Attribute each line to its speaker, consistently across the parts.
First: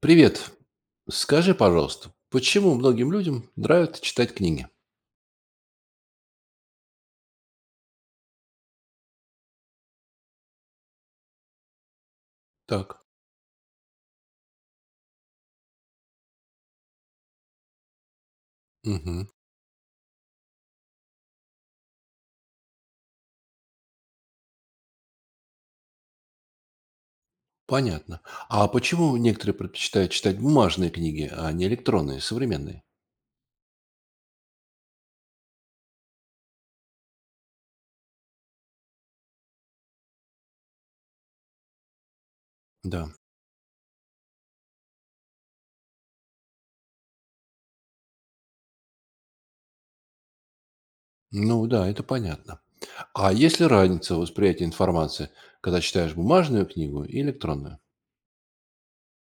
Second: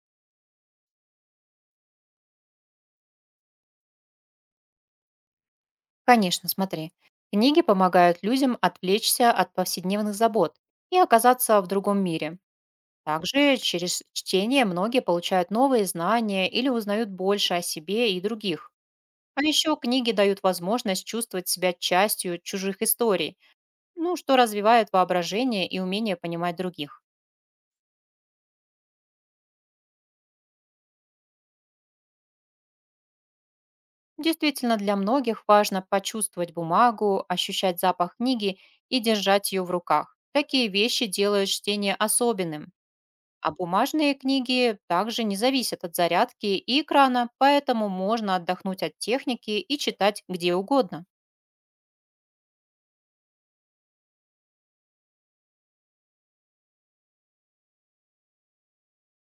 Speaker 1: Привет. Скажи, пожалуйста, почему многим людям нравится читать книги?
Speaker 2: Конечно, смотри. Книги помогают людям отвлечься от повседневных забот и оказаться в другом мире.
Speaker 1: Так.
Speaker 2: Также через чтение многие получают новые знания или узнают больше о себе и других.
Speaker 1: Мгм.
Speaker 2: А еще книги дают возможность чувствовать себя частью чужих историй, ну, что развивает воображение и умение понимать других.
Speaker 1: Понятно. А почему некоторые предпочитают читать бумажные книги, а не электронные, современные?
Speaker 2: Действительно, для многих важно почувствовать бумагу, ощущать запах книги и держать ее в руках. Такие вещи делают чтение особенным.
Speaker 1: Да.
Speaker 2: А бумажные книги также не зависят от зарядки и экрана, поэтому можно отдохнуть от техники и читать где угодно.
Speaker 1: Ну да, это понятно. А есть ли разница в восприятии информации, когда читаешь бумажную книгу и электронную?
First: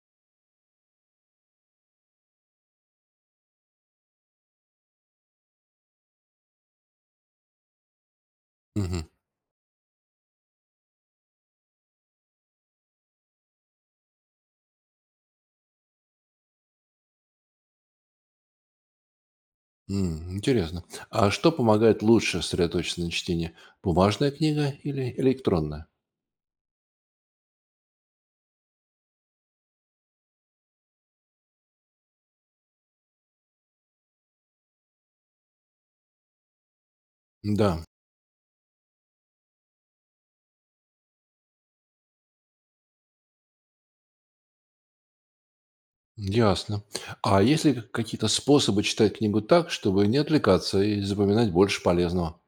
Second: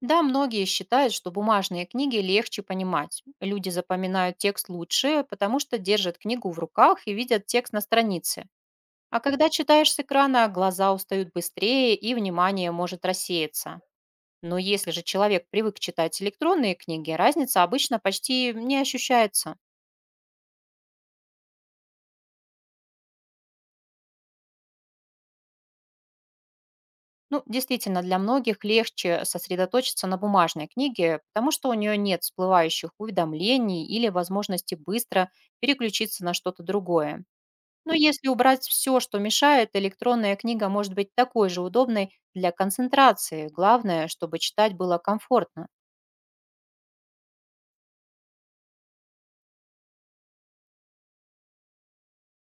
Speaker 2: Да, многие считают, что бумажные книги легче понимать. Люди запоминают текст лучше, потому что держат книгу в руках и видят текст на странице.
Speaker 1: Мгм.
Speaker 2: А когда читаешь с экрана, глаза устают быстрее и внимание может рассеяться. Но если же человек привык читать электронные книги, разница обычно почти не ощущается.
Speaker 1: М, интересно. А что помогает лучше сосредоточиться на чтении? Бумажная книга или электронная?
Speaker 2: Ну, действительно, для многих легче сосредоточиться на бумажной книге, потому что у нее нет всплывающих уведомлений или возможности быстро переключиться на что-то другое.
Speaker 1: Да.
Speaker 2: Но если убрать все, что мешает, электронная книга может быть такой же удобной для концентрации. Главное, чтобы читать было комфортно.
Speaker 1: Ясно. А есть ли какие-то способы читать книгу так, чтобы не отвлекаться и запоминать больше полезного?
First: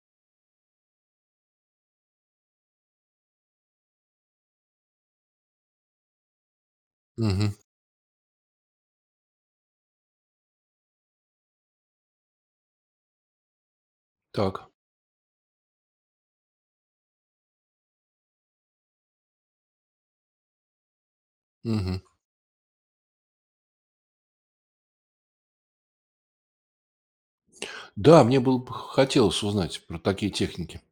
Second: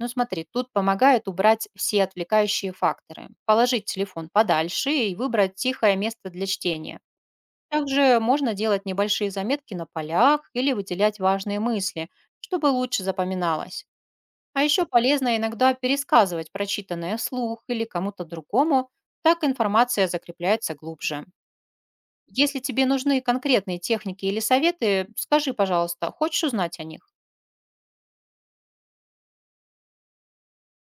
Speaker 2: Ну смотри, тут помогает убрать все отвлекающие факторы, положить телефон подальше и выбрать тихое место для чтения.
Speaker 1: Мгм.
Speaker 2: Также можно делать небольшие заметки на полях или выделять важные мысли, чтобы лучше запоминалось. А
Speaker 1: Так.
Speaker 2: еще полезно иногда пересказывать прочитанное вслух или кому-то другому, так информация закрепляется глубже.
Speaker 1: Мгм.
Speaker 2: Если тебе нужны конкретные техники или советы, скажи, пожалуйста, хочешь узнать о них?
Speaker 1: Да, мне было бы хотелось узнать про такие техники.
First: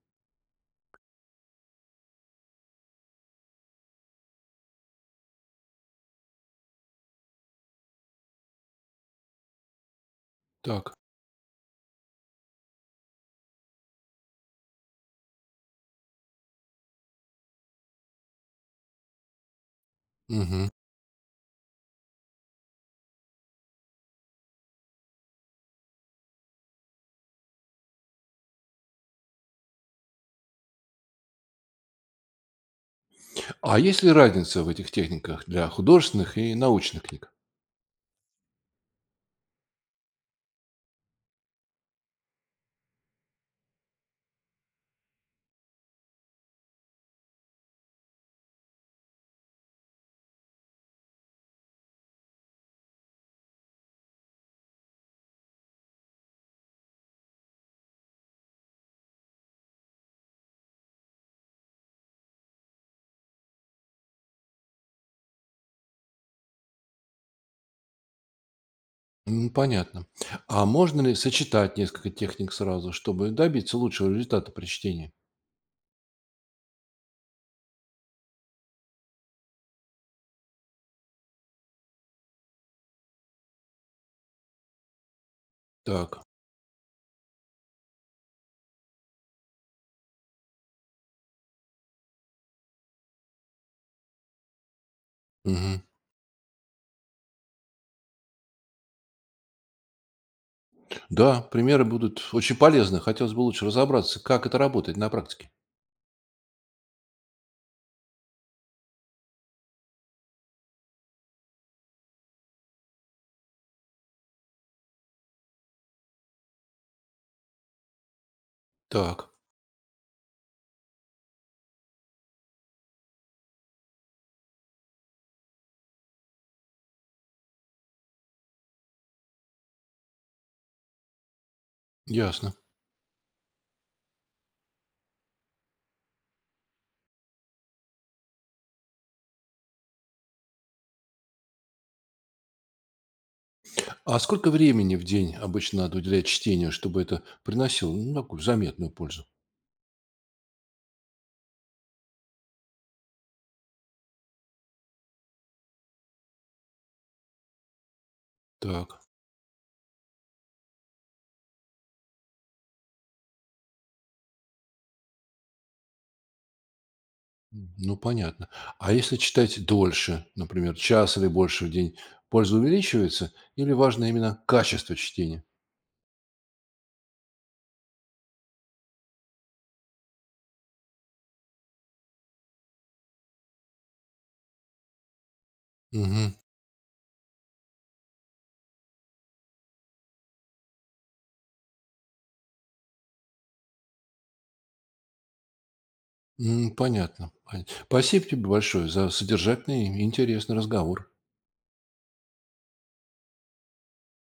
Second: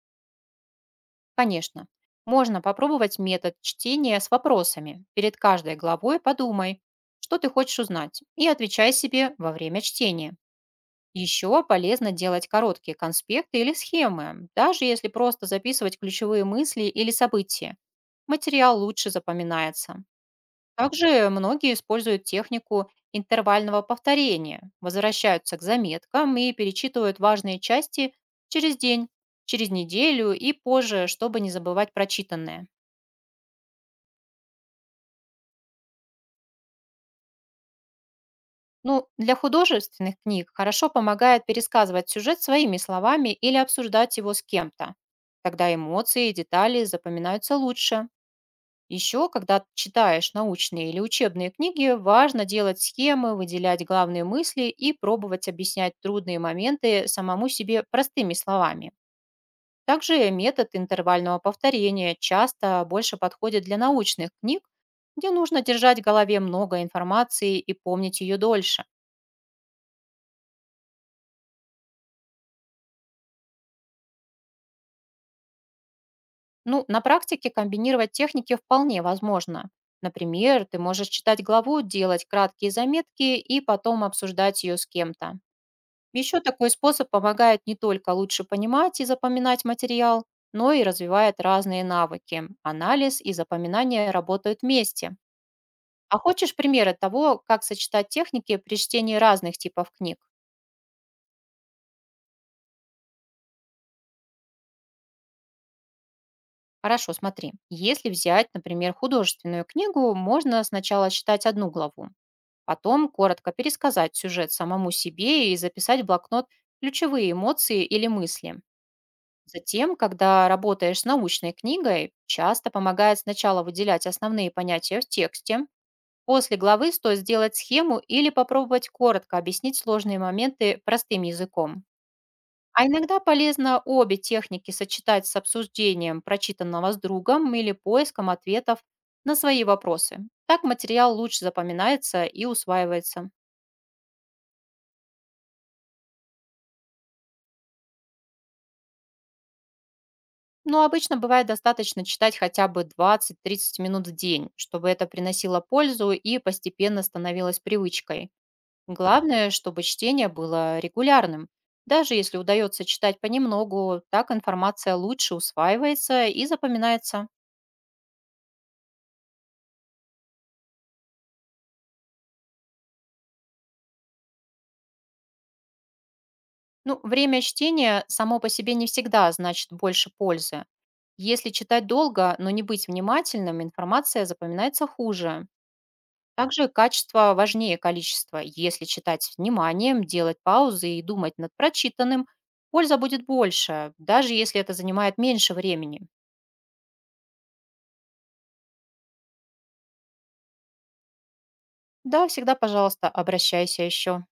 Speaker 2: Конечно. Можно попробовать метод чтения с вопросами. Перед каждой главой подумай, что ты хочешь узнать, и отвечай себе во время чтения.
Speaker 1: Так.
Speaker 2: Еще полезно делать короткие конспекты или схемы, даже если просто записывать ключевые мысли или события. Материал лучше запоминается.
Speaker 1: Мгм.
Speaker 2: Также многие используют технику интервального повторения, возвращаются к заметкам и перечитывают важные части через день, через неделю и позже, чтобы не забывать прочитанное.
Speaker 1: А есть ли разница в этих техниках для художественных и научных книг?
Speaker 2: Ну, для художественных книг хорошо помогает пересказывать сюжет своими словами или обсуждать его с кем-то. Тогда эмоции и детали запоминаются лучше. Еще, когда читаешь научные или учебные книги, важно делать схемы, выделять главные мысли и пробовать объяснять трудные моменты самому себе простыми словами. Также метод интервального повторения часто больше подходит для научных книг, где нужно держать в голове много информации и помнить ее дольше.
Speaker 1: М, понятно. А можно ли сочетать несколько техник сразу, чтобы добиться лучшего результата при чтении?
Speaker 2: Ну, на практике комбинировать техники вполне возможно. Например, ты можешь читать главу, делать краткие заметки и потом обсуждать ее с кем-то.
Speaker 1: Так.
Speaker 2: Еще такой способ помогает не только лучше понимать и запоминать материал, но и развивает разные навыки. Анализ и запоминание работают вместе.
Speaker 1: Мгм.
Speaker 2: А хочешь примеры того, как сочетать техники при чтении разных типов книг?
Speaker 1: Да, примеры будут очень полезны. Хотелось бы лучше разобраться, как это работает на практике.
Speaker 2: Хорошо, смотри. Если взять, например, художественную книгу, можно сначала читать одну главу, потом коротко пересказать сюжет самому себе и записать в блокнот ключевые эмоции или мысли.
Speaker 1: Так,
Speaker 2: Затем, когда работаешь с научной книгой, часто помогает сначала выделять основные понятия в тексте, после главы стоит сделать схему или попробовать коротко объяснить сложные моменты простым языком.
Speaker 1: ясно.
Speaker 2: А иногда полезно обе техники сочетать с обсуждением прочитанного с другом или поиском ответов на свои вопросы. Так материал лучше запоминается и усваивается.
Speaker 1: А сколько времени в день обычно надо уделять чтению, чтобы это приносило, ну, такую заметную пользу?
Speaker 2: Но обычно бывает достаточно читать хотя бы 20-30 минут в день, чтобы это приносило пользу и постепенно становилось привычкой.
Speaker 1: Так,
Speaker 2: Главное, чтобы чтение было регулярным. Даже если удается читать понемногу, так информация лучше усваивается и запоминается.
Speaker 1: м, ну понятно. А если читать дольше, например, час или больше в день, польза увеличивается или важно именно качество чтения?
Speaker 2: Ну, время чтения само по себе не всегда значит больше пользы. Если читать долго, но не быть внимательным, информация запоминается хуже.
Speaker 1: Угу.
Speaker 2: Также качество важнее количества. Если читать с вниманием, делать паузы и думать над прочитанным, польза будет больше, даже если это занимает меньше времени.
Speaker 1: Понятно. Понятно. Спасибо тебе большое за содержательный и интересный разговор.
Speaker 2: Да, всегда, пожалуйста, обращайся еще.